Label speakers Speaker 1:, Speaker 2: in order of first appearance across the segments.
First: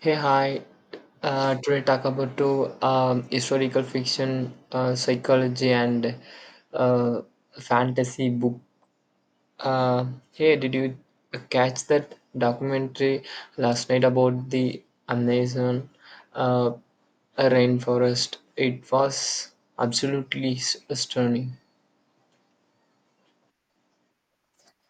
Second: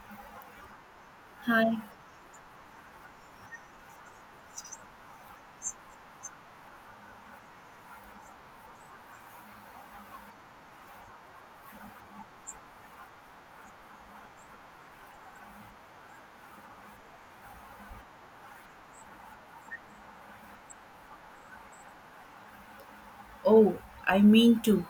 Speaker 1: Hey, hi.
Speaker 2: Hi.
Speaker 1: Today talk about to historical fiction, psychology, and uh, fantasy book. Uh, hey, did you catch that documentary last night about the Amazon uh, rainforest? It was absolutely stunning,
Speaker 2: Oh, I mean to.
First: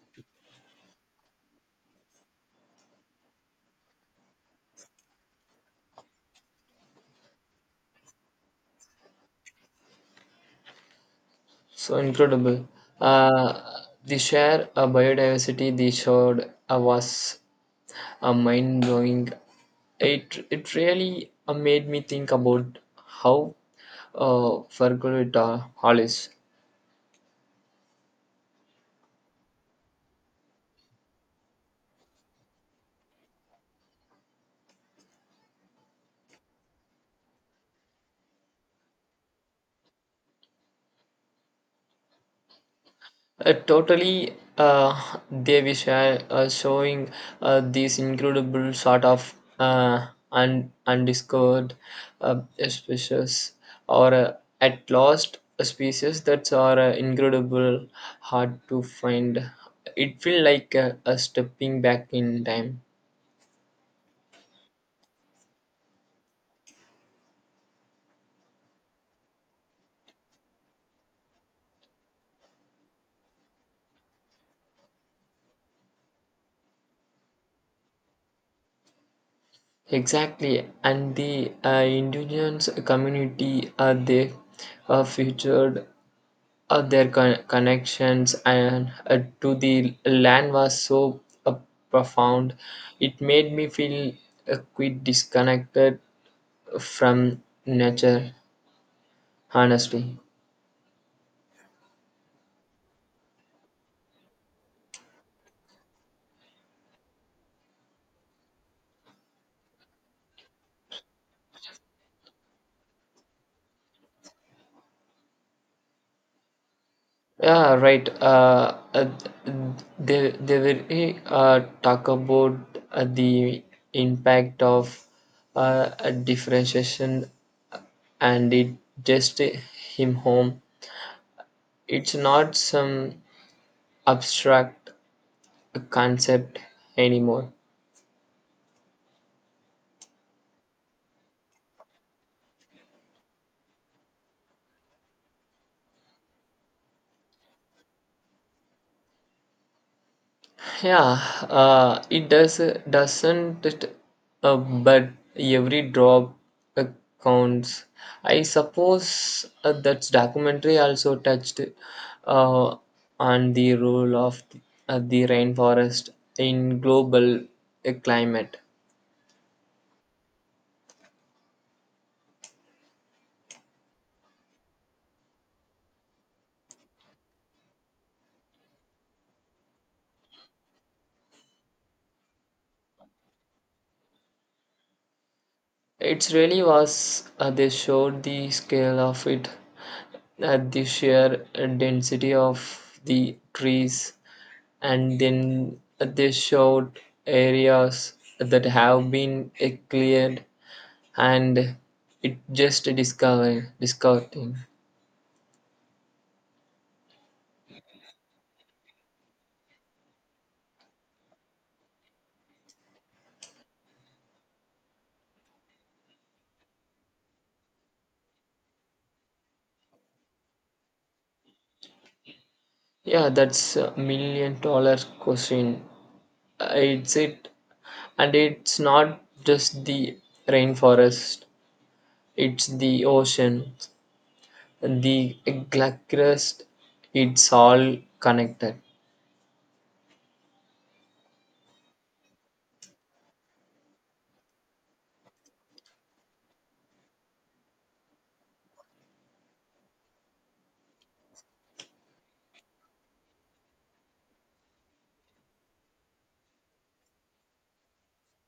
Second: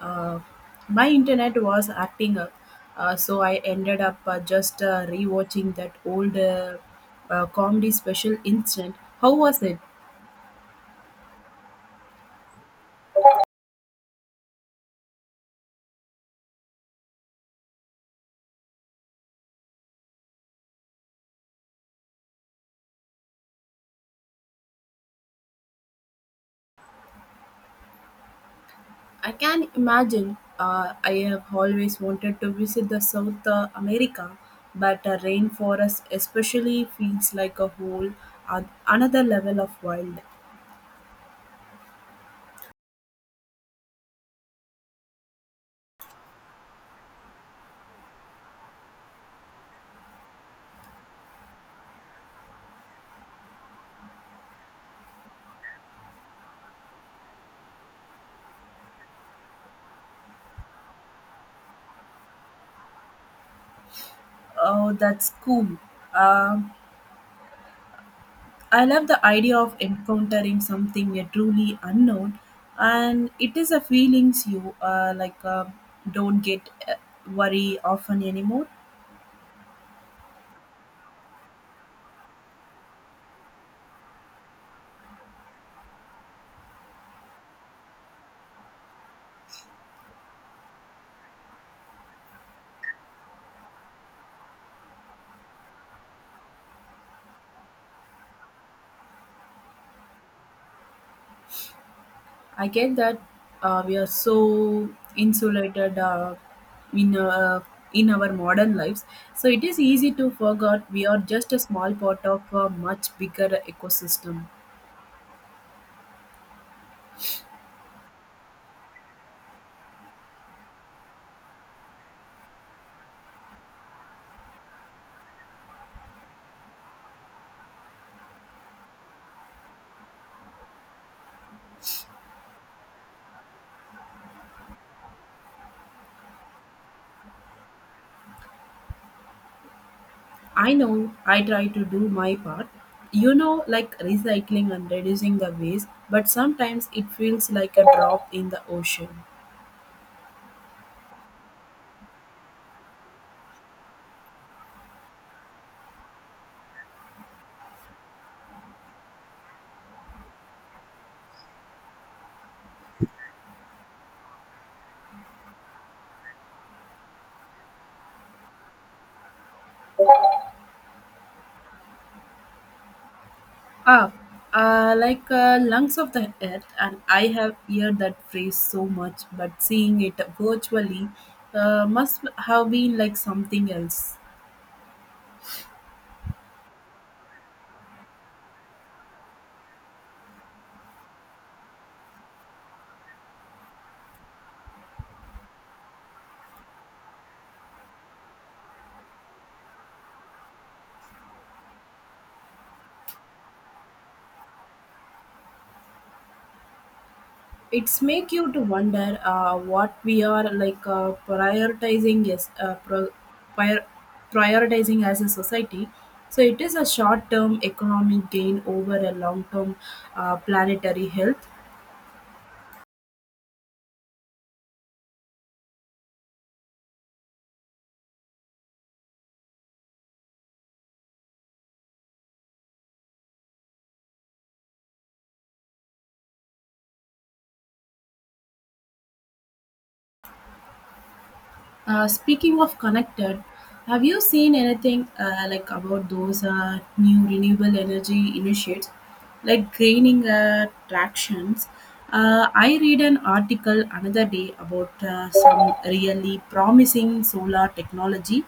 Speaker 2: Uh, my internet was acting up, so I ended up just rewatching that old comedy special instant. How was it?
Speaker 1: so incredible. Uh, the sheer biodiversity they showed was mind blowing. It really made me think about how Ferguita Hollis
Speaker 2: I can imagine. I have always wanted to visit the South America, but rainforest especially feels like a whole another level of wild.
Speaker 1: totally, they wish showing these incredible sort of undiscovered uh, species or at last a species that are incredible hard to find. It feel like a stepping back in time.
Speaker 2: Oh, that's cool. Um I love the idea of encountering something truly unknown, and it is a feelings you don't get worry often anymore.
Speaker 1: Exactly, and the indigenous community they featured their connections and to the land was so profound. It made me feel a quite disconnected from nature, honestly.
Speaker 2: I get that we are so insulated in uh, in our modern lives, so it is easy to forget we are just a small part of a much bigger ecosystem.
Speaker 1: Yeah, right. They will talk about the impact of a differentiation, and it just him home. It's not some abstract concept anymore.
Speaker 2: I know I try to do my part, like recycling and reducing the waste, but sometimes it feels like a drop in the ocean.
Speaker 1: Yeah, it does doesn't it, but every drop uh, counts. I suppose that documentary also touched uh, on the role of the rainforest in global climate.
Speaker 2: Ah, lungs of the earth, and I have heard that phrase so much, but seeing it virtually must have been like something else.
Speaker 1: It really was. They showed the scale of it, the sheer density of the trees, and then they showed areas that have been cleared, and it just discovered discovering.
Speaker 2: It's make you to wonder what we are like prioritizing is pro- prior- prioritizing as a society, so it is a short term economic gain over a long term planetary health.
Speaker 1: Yeah, that's a million dollar question. It's it, and it's not just the rainforest; it's the ocean, The Gluckrest, it's all connected.
Speaker 2: Speaking of connected, have you seen anything like about those new renewable energy initiatives, like greening tractions? I read an article another day about some really promising solar technology.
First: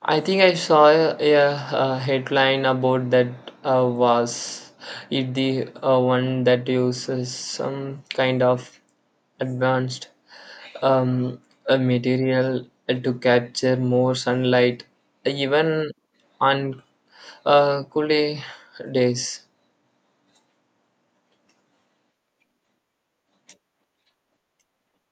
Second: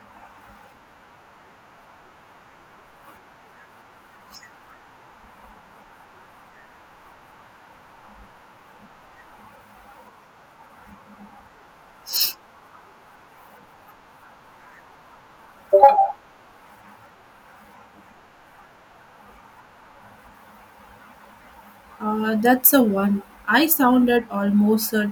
Speaker 1: I think I saw a headline about that. Was it the one that uses some kind of advanced um, a material to capture more sunlight, even on cooler days.
Speaker 2: That's a one. I sounded almost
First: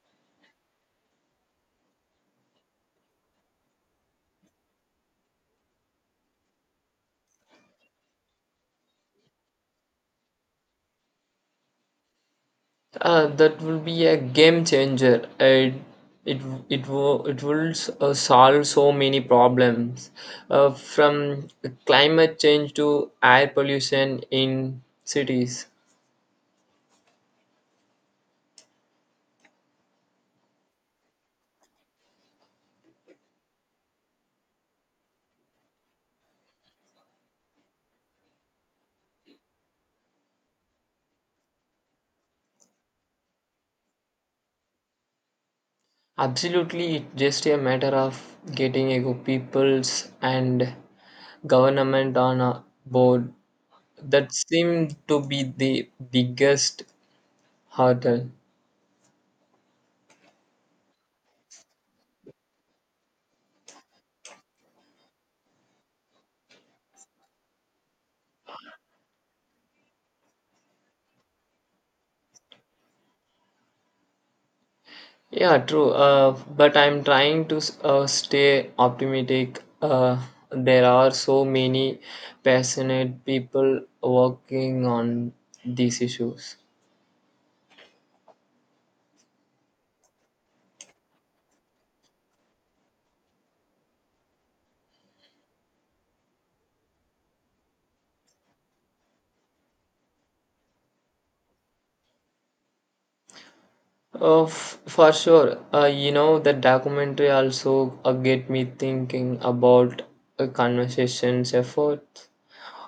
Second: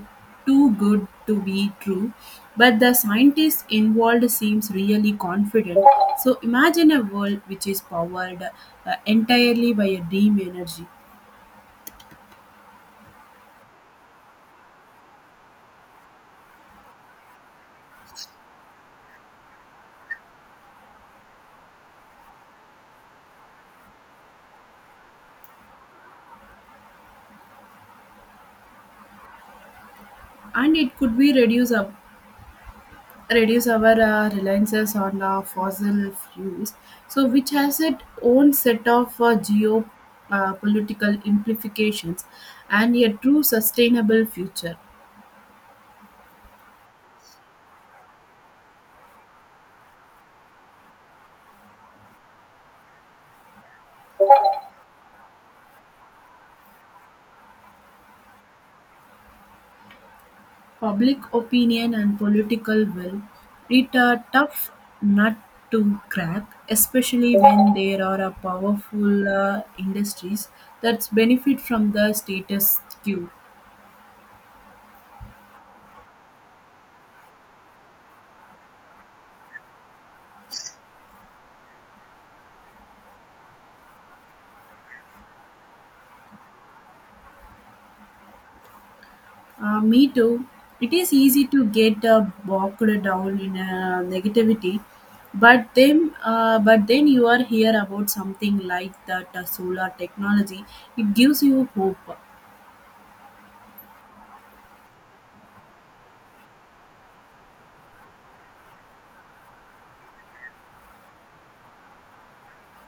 Speaker 2: too good to be true, but the scientist involved seems really confident. So imagine a world which is powered entirely by a dream energy,
Speaker 1: That will be a game changer. It it will solve so many problems, from climate change to air pollution in cities.
Speaker 2: and it could be reduce our reliances on fossil fuels. So which has its own set of geo political implications and a true sustainable future.
Speaker 1: Absolutely, it's just a matter of getting a good peoples and government on a board. That seemed to be the biggest hurdle.
Speaker 2: Public opinion and political will. It's a tough nut to crack, especially when there are a powerful industries that benefit from the status quo.
Speaker 1: Yeah, true. But I'm trying to stay optimistic. There are so many passionate people working on these issues.
Speaker 2: Me too. It is easy to get bogged down in negativity, but then you are here about something like that solar technology. It gives you hope.
Speaker 1: For sure. You know, the documentary also get me thinking about a conversation's effort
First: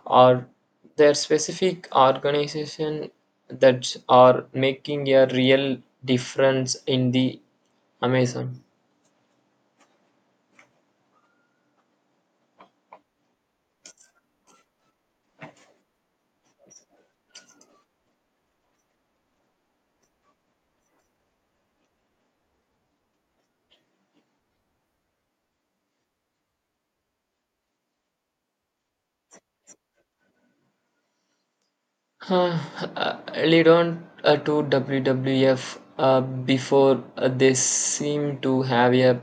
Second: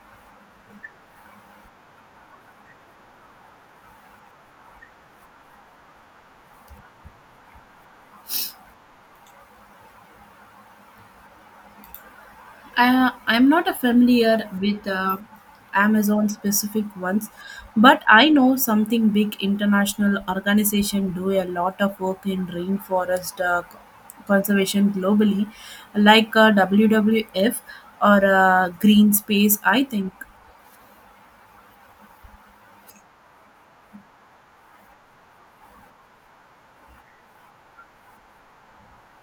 Speaker 1: or their specific organization that are making a real difference in the Amazon.
Speaker 2: I'm not a familiar with Amazon specific ones, but I know something big international organization do a lot of work in rainforest conservation globally, like WWF or Green Space. I think
Speaker 1: Huh, lead on to WWF, before they seem to have a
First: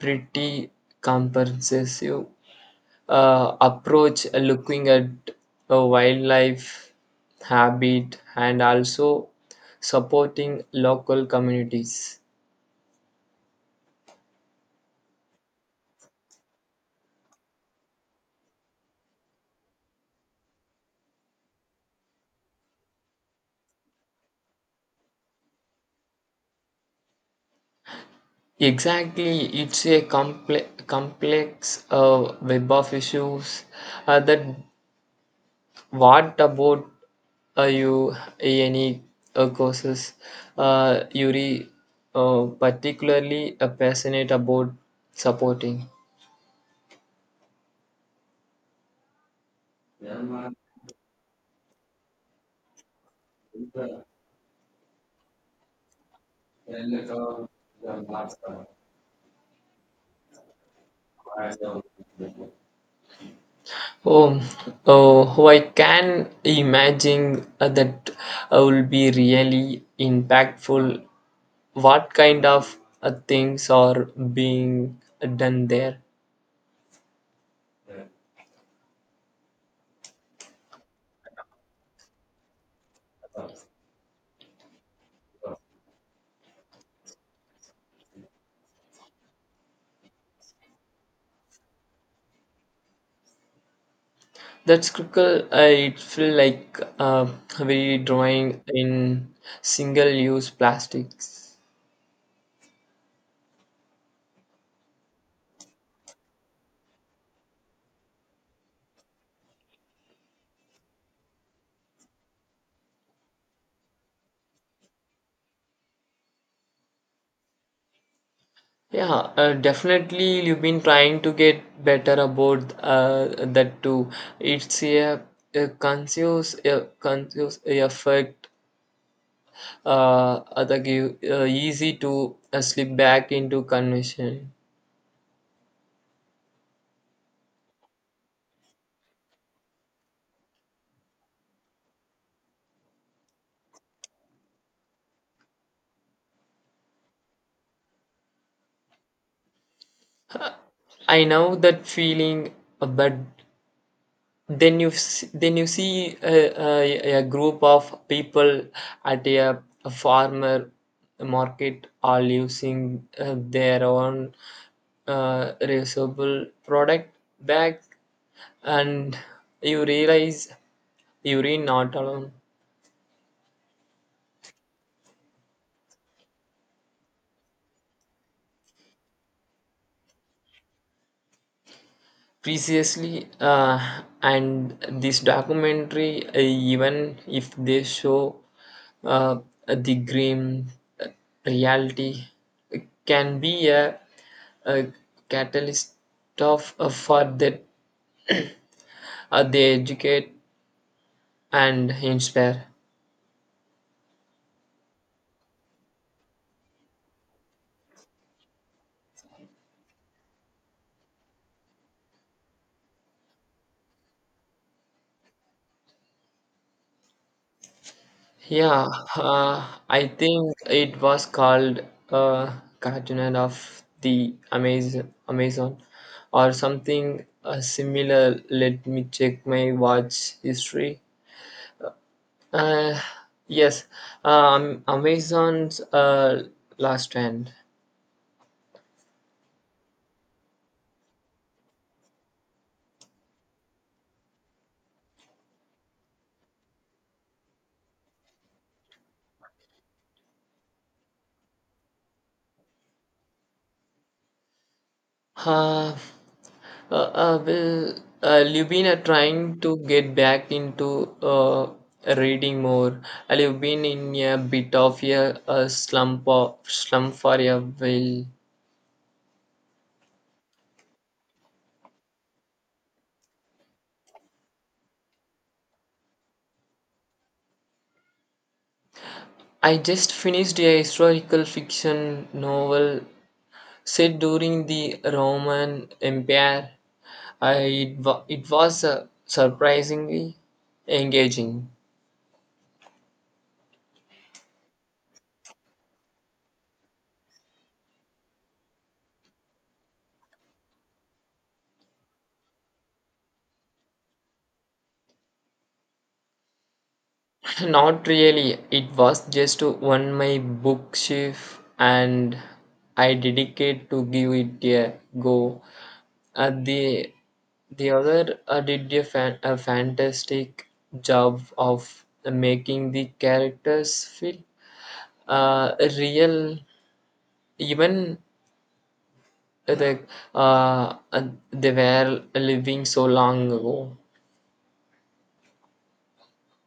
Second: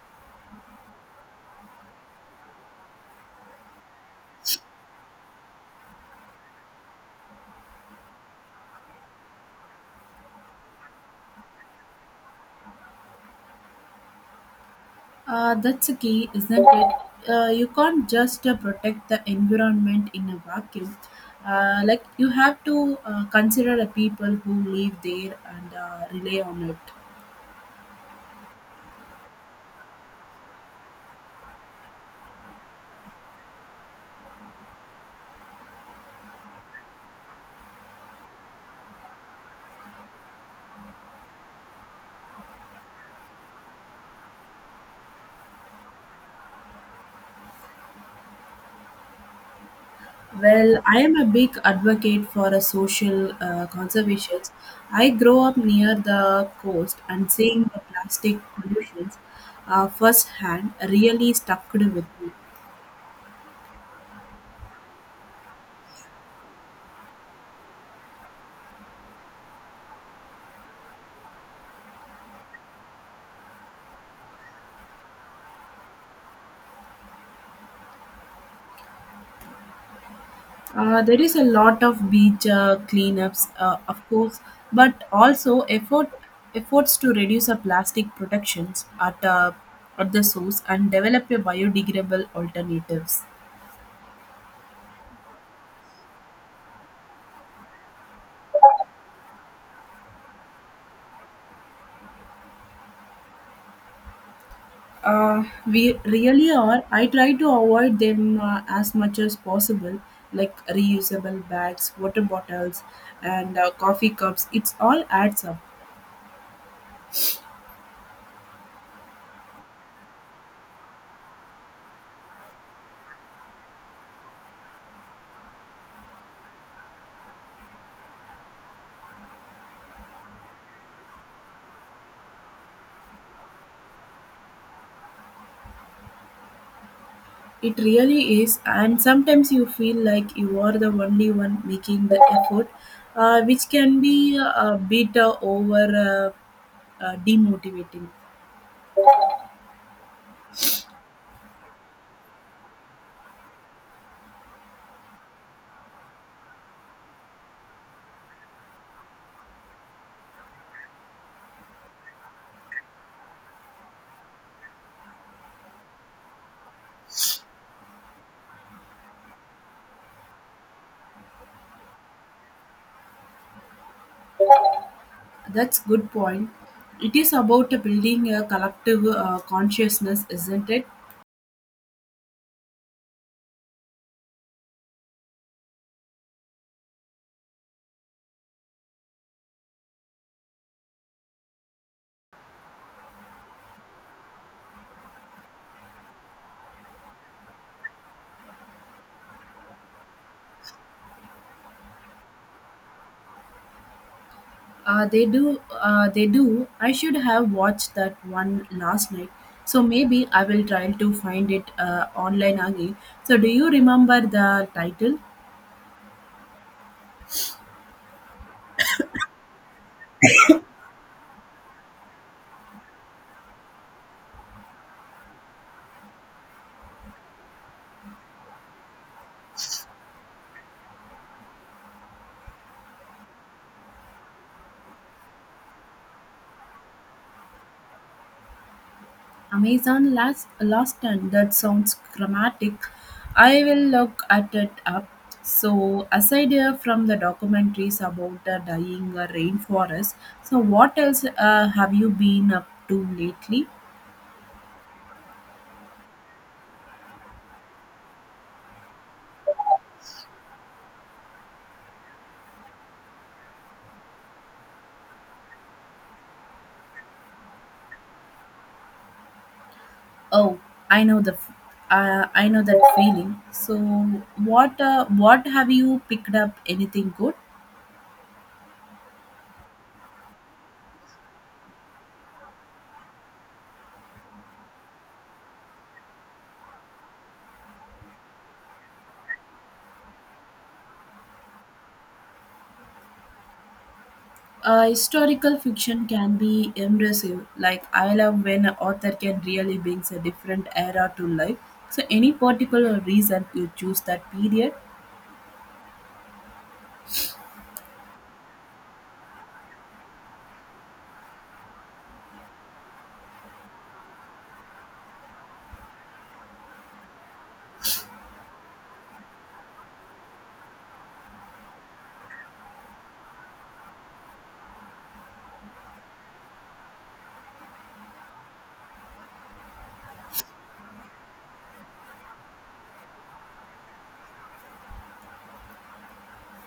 Speaker 1: pretty comprehensive approach, looking at wildlife habit and also supporting local communities.
Speaker 2: that's a key, isn't it? You can't just protect the environment in a vacuum. Like you have to consider the people who live there and rely on it.
Speaker 1: Exactly, it's a complex, web of issues that. What about you, any courses Yuri particularly passionate about supporting?
Speaker 2: Well, I am a big advocate for a social conservation. I grow up near the coast and seeing the plastic pollutions firsthand really stuck with me.
Speaker 1: Oh, oh, I can imagine that will be really impactful. What kind of things are being done there?
Speaker 2: There is a lot of beach cleanups, of course, but also efforts to reduce the plastic productions at the source and develop a biodegradable alternatives.
Speaker 1: That's scribble, it feel like we drawing in single-use plastics.
Speaker 2: We really are. I try to avoid them as much as possible, like reusable bags, water bottles, and coffee cups. It's all adds up.
Speaker 1: Yeah, definitely you've been trying to get better about that too. It's a conscious effect that give, easy to slip back into convention.
Speaker 2: It really is. And sometimes you feel like you are the only one making the effort, which can be a bit over demotivating.
Speaker 1: I know that feeling, but then then you see a group of people at a farmer market are using their own reusable product bag, and you realize you're not alone.
Speaker 2: That's good point. It is about building a collective consciousness, isn't it?
Speaker 1: Preciously, and this documentary, even if they show uh, the grim uh, reality, can be a catalyst of for that they educate and inspire.
Speaker 2: They do. They do. I should have watched that one last night. So maybe I will try to find it online again. So do you remember the title?
Speaker 1: Yeah, I think it was called uh, Cartoon of the Amazon, or something similar. Let me check my watch history. Uh, yes, Amazon's Last Stand.
Speaker 2: Amazon Last Stand. That sounds dramatic. I will look at it up. So aside from the documentaries about the dying rainforest, so what else have you been up to lately?
Speaker 1: Uh, well, you've been trying to get back into reading more. And you've been in a bit of a slump, for a while.
Speaker 2: Oh, I know the, f- I know that feeling. So, what have you picked up? Anything good?
Speaker 1: I just finished a historical fiction novel set during the Roman Empire. It was surprisingly engaging.
Speaker 2: Historical fiction can be immersive. Like I love when an author can really bring a different era to life. So, any particular reason you choose that period?
Speaker 1: Not really. It was just on my bookshelf, and I dedicated to give it a go. The other did a fantastic job of making the characters feel uh, real, even the uh, uh, they were living so long ago.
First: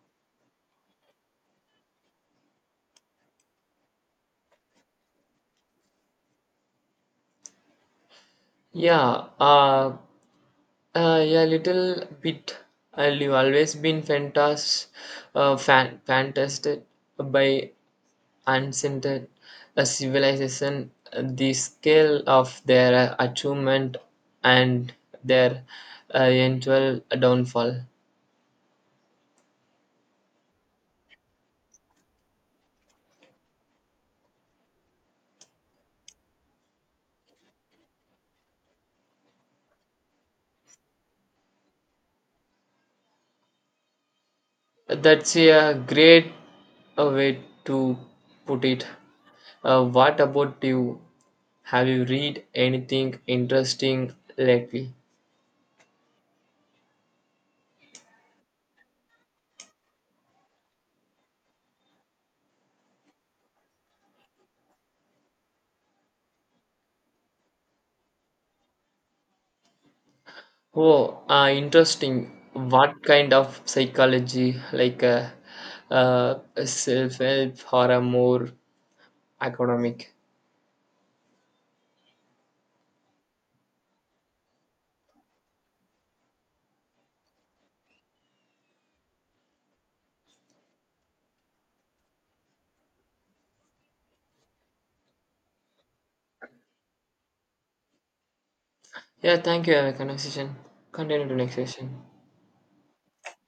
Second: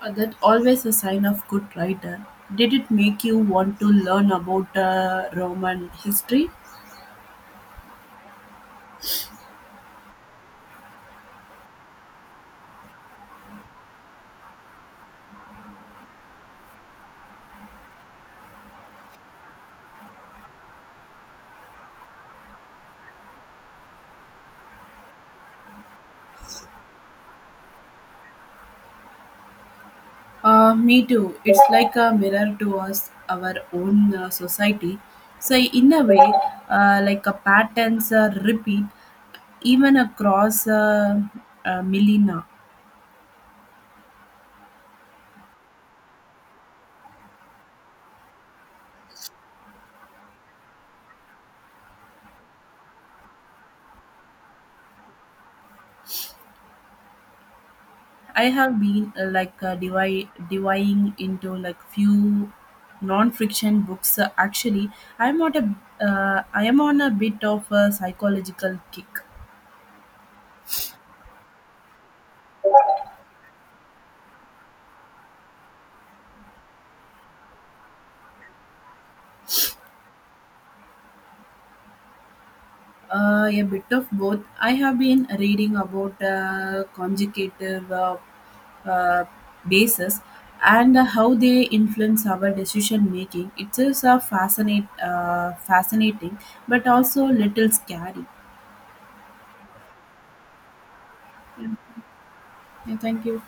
Speaker 2: That always a sign of good writer. Did it make you want to learn about Roman history?
Speaker 1: Yeah. Yeah, little bit. I've always been fantastic by unscented a civilization. The scale of their achievement and their eventual downfall.
Speaker 2: Me too. It's like a mirror to us, our own society. So in a way, like a patterns repeat even across millennia.
Speaker 1: That's a great way to put it. What about you? Have you read anything interesting lately?
Speaker 2: I have been dividing into like few non-fiction books. Actually, I am on a bit of a psychological kick.
Speaker 1: Oh, interesting. What kind of psychology, like self-help or a more economic?
Speaker 2: A bit of both. I have been reading about conjugative uh, bases and how they influence our decision making. It is a fascinating, but also little scary.
Speaker 1: Yeah, thank you. Have a conversation. Continue to next
Speaker 2: Yeah,
Speaker 1: session.
Speaker 2: Yeah, thank you.